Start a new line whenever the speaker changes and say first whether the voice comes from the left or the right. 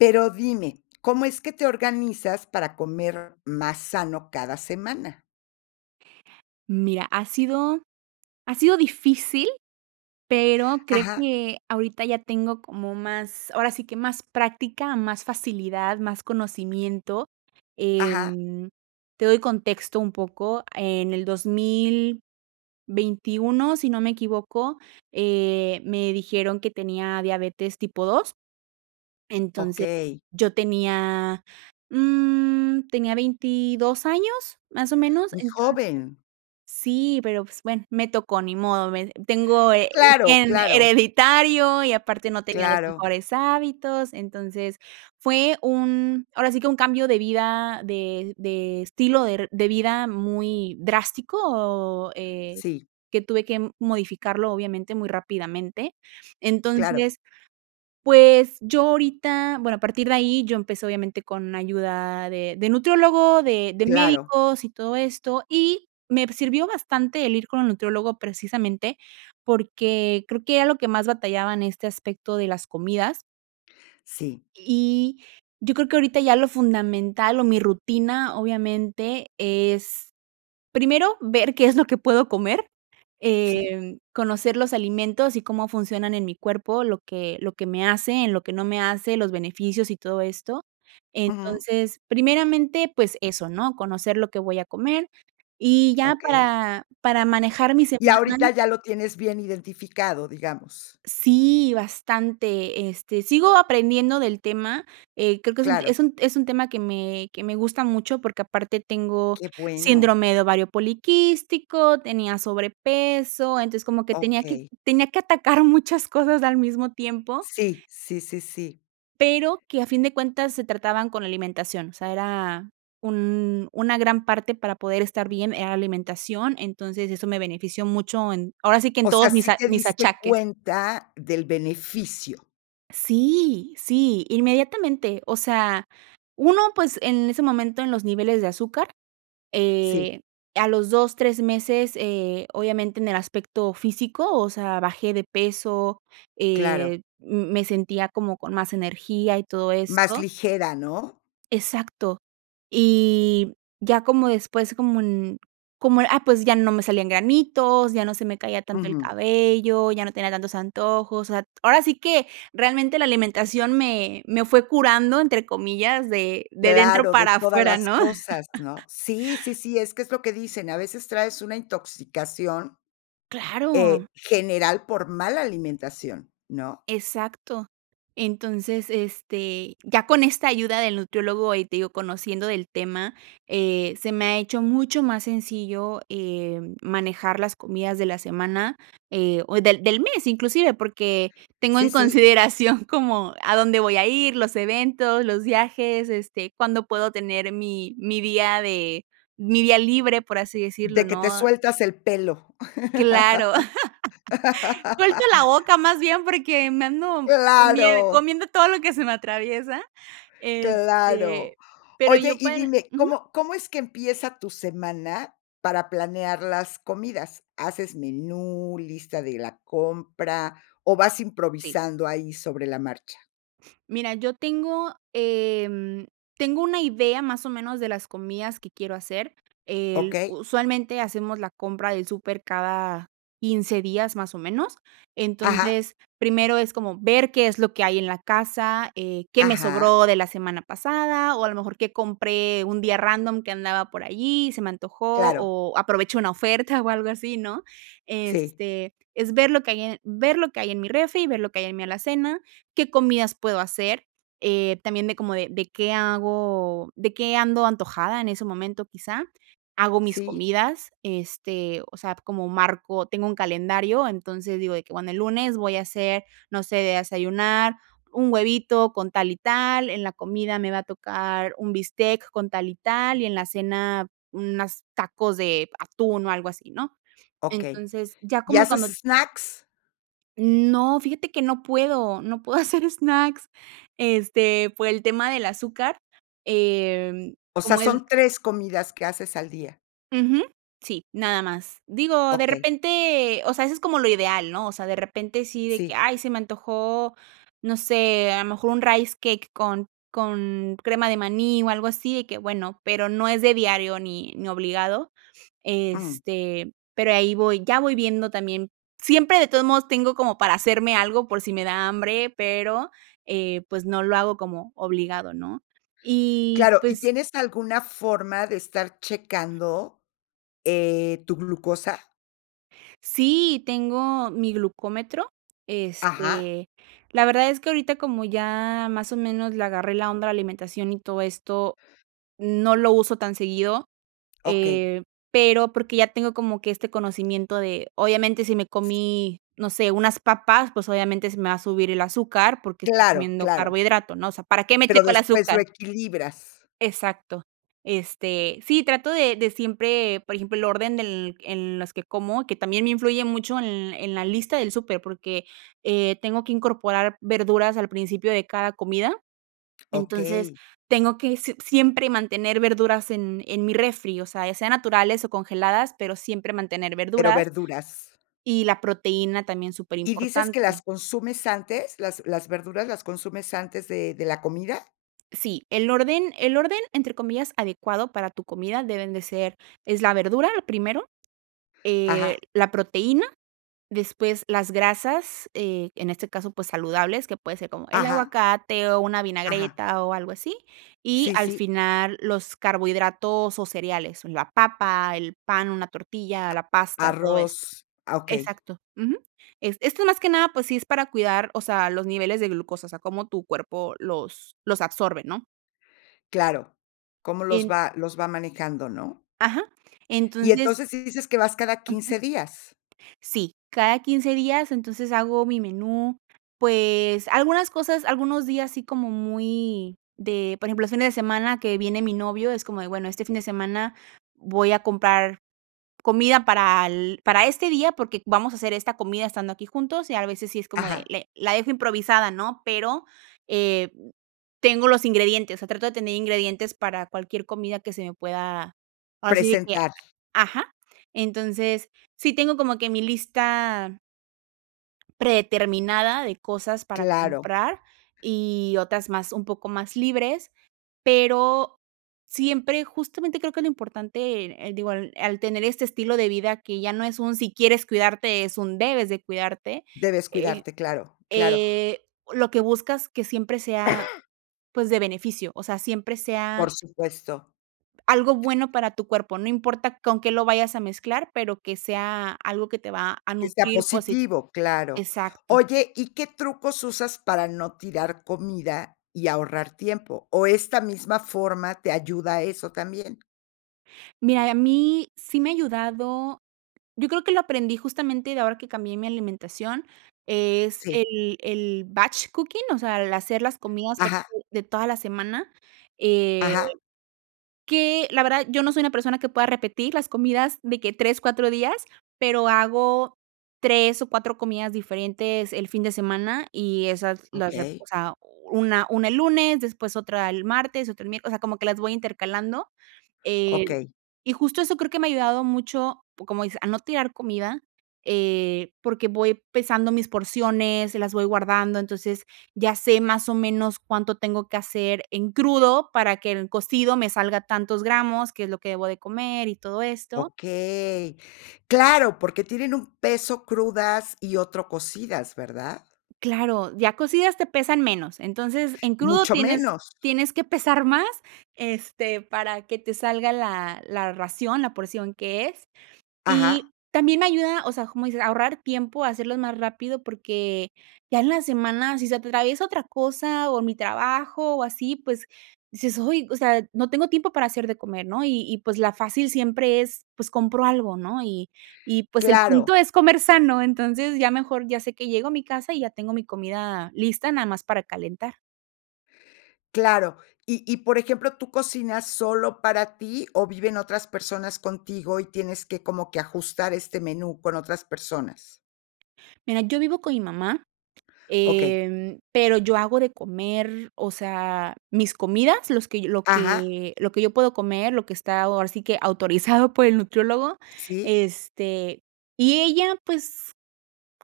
left: Pero dime, ¿cómo es que te organizas para comer más sano cada semana?
right: Mira, ha sido ha sido difícil, pero creo
left: Ajá.
right: que ahorita ya tengo como más ahora sí que más práctica, más facilidad, más conocimiento,
left: Ajá.
right: em, te doy contexto un poco, en el 2021 si no me equivoco, eh, me dijeron que tenía diabetes tipo 2. Entonces,
left: Okey.
right: yo tenía, mm, tenía, 22 años, más o menos.
left: Muy
right: Entonces
left: joven.
right: Sí, pero pues bueno, me tocó, ni modo, me Tengo, eh, un
left: Claro,
right: gen,
left: claro.
right: hereditario y aparte no tenía los
left: Claro.
right: mejores hábitos, entonces, fue un ahora sí que un cambio de vida, de de estilo der de vida muy drástico, eh,
left: Sí.
right: que tuve que modificarlo obviamente muy rápidamente.
left: Claro.
right: Entonces, pues, yo ahorita bueno, a partir de ahí yo empecé obviamente con ayuda de de nutriólogo, de de
left: Claro.
right: médicos y todo esto, y me p sirvió bastante el ir con el nutriólogo precisamente, porque creo que era lo que más batallaba en este aspecto de las comidas.
left: Sí.
right: Y yo creo que ahorita ya lo fundamental, o mi rutina obviamente es, primero ver qué es lo que puedo comer,
left: Sí.
right: em, conocer los alimentos y cómo funcionan en mi cuerpo, lo que lo que me hace, en lo que no me hace, los beneficios, y todo esto.
left: Ujú.
right: Entonces, primeramente, pues, eso, ¿no? Conocer lo que voy a comer, y ya
left: Okey.
right: para para manejar mi
left: Y
right: semana
left: ahorita ya lo tienes bien identificado, digamos.
right: Sí, bastante, este, sigo aprendiendo del tema, eh, creo que es un
left: Claro.
right: es un es un tema que me que me gusta mucho, porque aparte tengo
left: Qué bueno.
right: síndrome de ovario poliquístico, tenía sobrepeso, entonces como que tenía que
left: Okey.
right: tenía que atacar muchas cosas al mismo tiempo
left: Sí, sí, sí, sí.
right: pero que a fin de cuentas se trataban con alimentación, o sea era un una gran parte para poder estar bien, era alimentación, entonces eso me benefició mucho, en ahora sí que en
left: O sea,
right: todos mis
left: ¿sí
right: a
left: te
right: mis
left: diste
right: achaques.
left: cuenta del beneficio?
right: Sí, sí, inmediatamente. O sea, 1 pues, en ese momento en los niveles de azúcar,
left: Sí.
right: eh, a los 2, 3 meses, eh, obviamente, en el aspecto físico, o sea, bajé de peso,
left: Claro.
right: eh, m me sentía como con más energía y todo
left: Más
right: esto
left: ligera, ¿no?
right: Exacto. Y, ya como después, como en como, ah, pues ya no me salían granitos, ya no se me caía tanto el
left: Ujú.
right: cabello, ya no tenía tantos antojos. O sea, ahora sí que, realmente, la alimentación me, me fue "curando", entre comillas, de, de dentro
left: Claro, de
right: para
left: todas
right: afuera,
left: las
right: ¿no?
left: cosas, ¿no? Sí, sí, sí, es que es lo que dicen, a veces traes una intoxicación, eh,
right: Claro.
left: general por mala alimentación, ¿no?
right: Exacto. Entonces, este, ya con esta ayuda del nutriólogo, ahí te digo, conociendo del tema, eh, se me ha hecho mucho más sencillo, em, manejar las comidas de la semana, eh, o del del mes inclusive, porque, tengo
left: Sí,
right: en
left: sí.
right: consideración como a dónde voy a ir, los eventos, los viajes, este, cuándo puedo tener mi mi día de, mi día libre, por así decirlo,
left: De que te
right: ¿no?
left: sueltas el pelo.
right: Claro. Suelto la boca más bien, porque, me ando comie
left: ¡Claro!
right: comiendo todo lo que se me atraviesa,
left: Claro.
right: este, pero
left: Oye,
right: yo
left: y
right: para
left: dime,
right: Ujú.
left: ¿cómo? ¿Cómo es que empieza tu semana, para planear las comidas? ¿Haces menú, lista de la compra, o vas
right: Sí.
left: improvisando ahí sobre la marcha?
right: Mira, yo tengo, em, tengo una idea más o menos de las comidas que quiero hacer, el
left: Okey.
right: usualmente hacemos la compra del súper cada 15 días, más o menos.
left: Ajá.
right: Entonces, primero es como ver qué es lo que hay en la casa, eh, qué me
left: Ajá.
right: sobró de la semana pasada. O a lo mejor qué compré un día random que andaba por allí y se me antojó,
left: Claro.
right: o aprovechó una oferta o algo así, ¿no?
left: Sí.
right: Este, es ver lo que hay en ver lo que hay en mi refri y ver lo que hay en mi alacena. ¿Qué comidas puedo hacer? Eh, también de cómo de qué hago ¿De qué ando antojada en ese momento, quizá? Hago mis
left: Sí.
right: comidas, este, o sea, como marco tengo un calendario, entonces digo de que: "Bueno, el lunes voy a hacer, no sé, a desayunar, un huevito con tal y tal, en la comida me va a tocar un bistec con tal y tal, y en la cena unas tacos de atún o algo así, ¿no?".
left: Okey.
right: Entonces, ya
left: ¿Y
right: como
left: haces
right: cuando
left: snacks?
right: No, fíjate que no puedo. No puedo hacer snacks, este, por el tema del azúcar, eh,
left: O sea,
right: como es
left: son 3 comidas que haces al día.
right: Ujú. Sí, nada más. Digo, de
left: Okey.
right: repente, o sea, eso es como lo ideal, ¿no? O sea, de repente sí de que,
left: Sí.
right: ay, se me antojó, no sé, a lo mejor un Rice Cake con con crema de maní o algo así de que, bueno. Pero no es de diario ni ni obligado,
left: Mm.
right: este, pero ahí voy. Ya voy viendo también, siempre de todos modos, tengo como para hacerme algo por si me da hambre, pero, eh, pues no lo hago como obligado, ¿no? Y
left: Claro. ¿Y
right: pues
left: tienes alguna forma de estar checando, eh, tu glucosa?
right: Sí. Tengo mi glucómetro,
left: Ajá.
right: este, la verdad es que ahorita como ya más o menos le agarré la onda a la alimentación y todo esto, no lo uso tan seguido,
left: Okey.
right: eh, pero porque ya tengo como que este conocimiento de obviamente si me comí, no sé, unas papas, pues obviamente se me va a subir el azúcar, porque estoy
left: Claro,
right: comiendo
left: claro.
right: carbohidrato, ¿no? O sea, ¿para qué me
left: Pero
right: checo el
left: después lo
right: azúcar?
left: equilibras.
right: Exacto. Este, sí trato de de siempre, por ejemplo, el orden del en las que como, que también me influye mucho en en la lista del súper, porque, eh, tengo que incorporar verduras al principio de cada comida. Entonces,
left: Okey.
right: tengo que si siempre mantener verduras en, en mi refri, o sea, ya sea naturales o congeladas, pero siempre mantener
left: Pero
right: verduras
left: verduras.
right: y la proteína también,
left: ¿Y dices que
right: superimportante.
left: las consumes antes? ¿Las las verduras las consumes antes de de la comida?
right: Sí, el orden el orden entre comillas "adecuado" para tu comida deben de ser es la verdura, lo primero,
left: Ajá.
right: eh, la proteína, después las grasas, eh, en este caso, pues, saludables, que puede ser como el
left: Ajá.
right: aguacate o una
left: Ajá.
right: vinagreta o algo así, y
left: Sí,
right: al
left: sí.
right: final los carbohidratos o cereales, una papa, el pan, una tortilla, la
left: Ah,
right: pasta, todo esto.
left: arroz, ah, okey.
right: Exacto. Ujú. Es esto más que nada, pues sí es para cuidar, o sea, los niveles de glucosa, o sea, cómo tu cuerpo los los absorbe, ¿no?
left: Claro, cómo los
right: [unintelligible]
left: va los va manejando, ¿no?
right: Ajá.
left: Y
right: Entonces
left: entonces, ¿sí dices que vas cada
right: Ujú.
left: 15 días?
right: Sí, cada 15 días, entonces, hago mi menú. Pues, algunas cosas, algunos días, sí como muy de, por ejemplo, los fines de semana que viene mi novio, es como de: "Bueno, este fin de semana voy a comprar comida para el para este día porque vamos a hacer esta comida estando aquí juntos", y, al veces, si es como de
left: Ajá.
right: le la dejo improvisada, ¿no? Pero, eh, mm, tengo los ingredientes, o sea, trato de tener ingredientes para cualquier comida que se me pueda, así de que,
left: Presentar.
right: ajá. Entonces, sí tengo como que mi lista predeterminada de cosas para
left: Claro.
right: comprar y otras más un poco mas libres pero, siempre, justamente creo que lo importante en, eh, digo al al tener este estilo de vida que ya no es un: "Si quieres cuidarte", es un: "Debes de cuidarte",
left: Debes
right: eh,
left: cuidarte, claro, claro.
right: eh, lo que buscas que siempre sea, pues, de beneficio, o sea, siempre
left: Por
right: sea
left: supuesto.
right: algo bueno para tu cuerpo, no importa con que lo vayas a mezclar, pero que sea algo que te va a
left: Que sea
right: nutrir posit
left: positivo, claro.
right: exacto.
left: Oye, ¿y qué trucos usas para no tirar comida y ahorrar tiempo, o esta misma forma te ayuda a eso también?
right: Mira, y a mí, sí me ha ayudado. Yo creo que lo aprendí, justamente, de ahora que cambié mi alimentación, es
left: Sí.
right: el el batch cooking, o sea, el hacer las comidas, por
left: Ajá.
right: ejemplo, de toda la semana. Eh,
left: Ajá.
right: que, la verdad, yo no soy una persona que pueda repetir las comidas de que 3, 4 días, pero hago 3 o 4 comidas diferentes el fin de semana. Y esas las rep
left: Okey.
right: o sea, una una el lunes, después otra el martes, otra el miércoles, o sea, como que las voy intercalando. Eh,
left: Okey.
right: y, justo, eso creo que me ha ayudado mucho, como dices, a no tirar comida, eh, porque voy pesando mis porciones, las voy guardando. Entonces, ya sé, más o menos, cuánto tengo que hacer en crudo para que en cocido me salga tantos gramos, que es lo que debo de comer y todo esto.
left: Okey. Claro, porque tienen un peso crudas y otro cocidas, ¿verdad?
right: Claro, ya cocidas te pesan menos. Entonces, en crudo
left: Mucho
right: tienes
left: menos.
right: tienes que pesar más, este, para que te salga la la ración, la porción que es.
left: Ajá.
right: Y también ayuda o sea, como dices, a ahorrar tiempo, a hacerlos más rápido, porque, ya en la semana, si se atraviesa otra cosa o mi trabajo, o así, pues, dices: "Ay, o sea, no tengo tiempo para hacer de comer", ¿no? Y y, pues, la fácil siempre es, pues, compro algo, ¿no? Y y, pues, el
left: Claro.
right: punto es comer sano. Entonces, ya mejor ya sé que llego a mi casa y ya tengo mi comida lista, nada más para calentar.
left: Claro. Y y, por ejemplo, ¿tú cocinas solo para ti, o viven otras personas contigo y tienes que, como que, ajustar este menú con otras personas?
right: Mira, yo vivo con mi mamá,
left: Okey.
right: em, pero yo hago de comer o sea, mis comidas, los que lo
left: Ajá.
right: que lo que yo puedo comer, lo que está, ahora sí que, autorizado por el nutriólogo.
left: Sí.
right: Este, y ella, pues,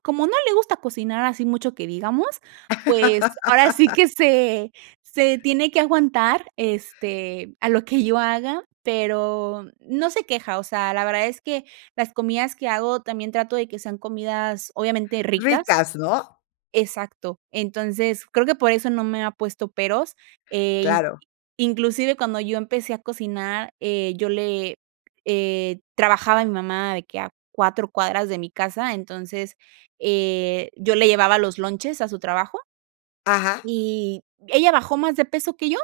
right: como no le gusta cocinar así mucho que digamos, pues, ahora sí que se se tiene que aguantar, este, a lo que yo haga, pero no se queja. O sea, la verdad es que las comidas que hago también trato de que sean comidas, obviamente, ricas.
left: Ricas, ¿no?
right: Exacto. Entonces, creo que por eso no me ha puesto peros. Eh,
left: Claro.
right: inclusive, cuando yo empecé a cocinar, eh, yo le eh, trabajaba mi mamá de que a 4 cuadras de mi casa. Entonces, eh, yo le llevaba los lonches a su trabajo
left: Ajá.
right: Y, ella bajó más de peso que yo.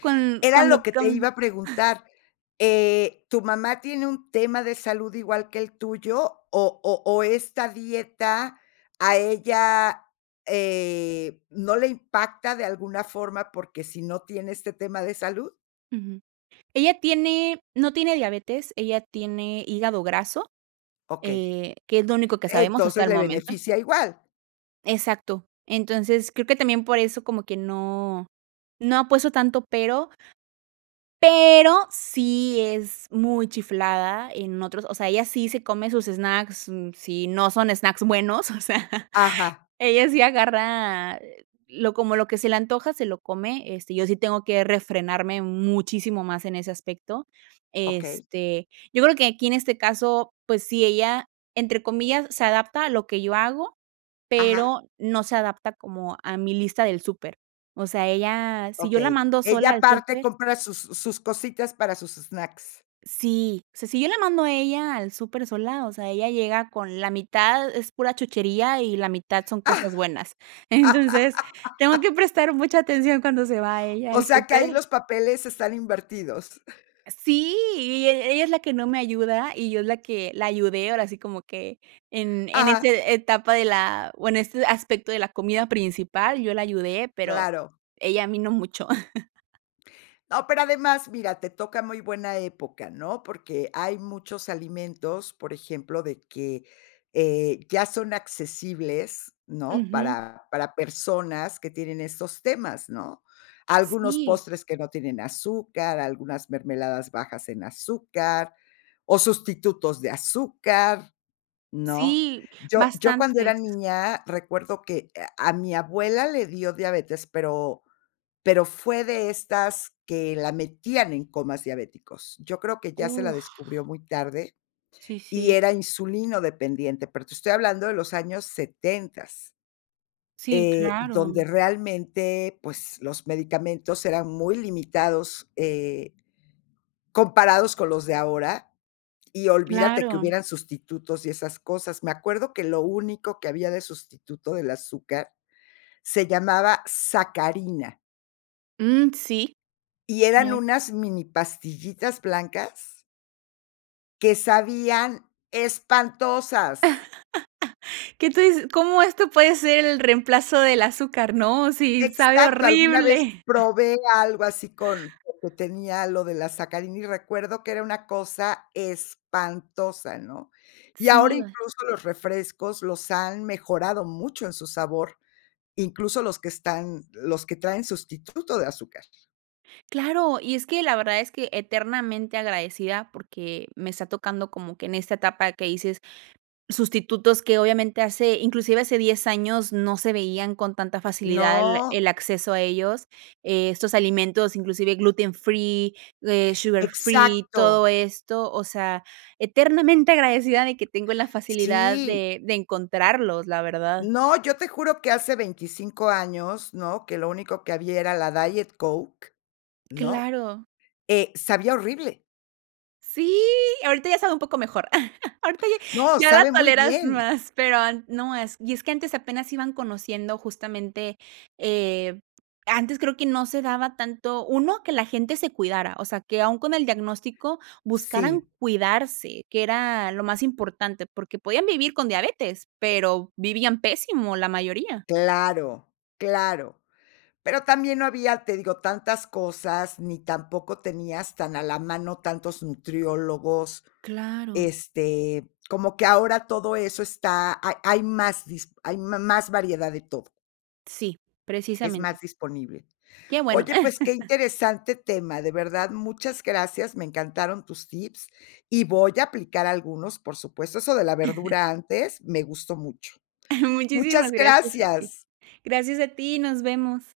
right: Con
left: Era lo
right: cuando
left: que te iba
right: con
left: a preguntar. Eh, ¿tu mamá tiene un tema de salud igual que el tuyo, o o o esta dieta, a ella, eh, no le impacta de alguna forma, porque sí no tiene este tema de salud?
right: Ujú. Ella tiene no tiene diabetes, ella tiene hígado graso,
left: Okey.
right: eh, que es lo único que sabemos hasta
left: Entonces,
right: el
left: ¿le
right: momento.
left: beneficia igual?
right: Exacto. Entonces, creo que también por eso como que no, no ha puesto tanto pero pero sí es muy chiflada en otros o sea, ella sí se come sus snacks, mm, si no son snacks buenos, o sea,
left: Ajá.
right: ella sí agarra lo como lo que se le antoja, se lo come. Este, yo sí tengo que refrenarme muchísimo más en ese aspecto.
left: Okey.
right: Este, yo creo que aquí en este caso, pues sí, ella entre comillas se adapta a lo que yo hago,
left: Ajá.
right: pero no se adapta como a mi lista del súper. O sea, ella, si yo la
left: Okey,
right: mando
left: ella
right: sola al
left: aparte
right: súper
left: compra sus sus sus cositas para sus snacks.
right: Si, o sea, si yo la mando a ella al súper sola, o sea, ella llega con la mitad, es pura chuchería, y la mitad son cosas buenas. Entonces, tengo que prestar mucha atención cuando se va ella
left: O
right: al
left: sea que
right: súper.
left: ahí los papeles están invertidos.
right: Sí, e ella es la que no me ayuda, y yo la que la ayudé, ahora sí como que en en
left: Ajá.
right: ese etapa de la o en este aspecto de la comida principal, yo la ayudé, pero
left: Claro.
right: ella a mí no mucho.
left: No, pero además, mira, te toca muy buena época, ¿no? Porque hay muchos alimentos, por ejemplo, de que, eh, ya son accesibles, ¿no?,
right: Ujú.
left: para para personas que tienen estos temas, ¿no? Algunos
right: Sí.
left: postres que no tienen azúcar, algunas mermeladas bajas en azúcar, o sustitutos de azúcar, ¿no?
right: Sí,
left: Yo yo cuando era
right: bastantes.
left: niña recuerdo que, eh, a mi abuela le dio diabetes, pero pero fue de estas que la metían en comas diabéticos. Yo creo que ya se la
right: Uf.
left: descubrió muy tarde,
right: Sí,
left: y
right: sí.
left: era insulinodependiente, pero te estoy hablando de los años setentas
right: Sí,
left: eh,
right: claro.
left: donde realmente, pues, los medicamentos eran muy limitados, eh comparados con los de ahora, y olvídate que
right: Claro.
left: hubieran sustitutos y esas cosas. Me acuerdo que lo único que había de sustituto del azúcar se llamaba sacarina.
right: Mm, sí.
left: Y eran
right: Claro.
left: unas mini pastillitas blancas que sabían espantosas.
right: ¿Qué tú dices? ¿Cómo esto puede ser el reemplazo del azúcar? No, si sabe
left: Exacto, alguna vez
right: horrible.
left: probé algo así con lo que tenía lo de la sacarina, y recuerdo que era una cosa espantosa, ¿no? Y
right: Sí,
left: ahora
right: iba.
left: incluso los refrescos los han mejorado mucho en su sabor, incluso los que están los que traen sustituto de azúcar.
right: Claro, y es que la verdad es que, eternamente agradecida, porque me está tocando como que en esta etapa que dices sustitutos que obviamente hace, inclusive hace 10 años no se veían con tanta facilidad el
left: No.
right: el acceso a ellos, eh, estos alimentos, inclusive gluten-free, eh, sugar-free, todo
left: Exacto.
right: esto, o sea, eternamente agradecida de que tengo la facilidad
left: Sí.
right: de de encontrarlos, la verdad.
left: No, yo te juro que hace 25 años, ¿no? Que lo único que había era la Diet Coke, ¿no?
right: Claro.
left: Eh, sabía horrible.
right: Sí, ahorita ya sabe un poco mejor, ahorita ya
left: No,
right: ya la
left: sabe muy
right: toleras
left: bien.
right: más, pero an no, es y es que antes apenas iban conociendo justamente, eh, antes creo que no se daba tanto, 1 que la gente se cuidara, o sea, que aún con el diagnóstico
left: Sí.
right: buscaran cuidarse, que era lo más importante, porque podían vivir con diabetes, pero vivían pésimo la mayoría.
left: Claro, claro. Pero también no había, te digo, tantas cosas, ni tampoco tenías tan a la mano tantos nutriólogos,
right: Claro.
left: este, como que ahora todo eso está hay hay más dispo hay ma más variedad de todo.
right: Sí,
left: Es
right: precisamente.
left: más disponible.
right: Que bueno.
left: Oye, pues que interesante tema, de verdad muchas gracias, me encantaron tus tips, y voy a aplicar algunos, por supuesto, eso de la verdura antes, me gustó mucho.
right: Muchísimas
left: Muchas
right: gracias a ti.
left: gracias.
right: Gracias a ti, nos vemos.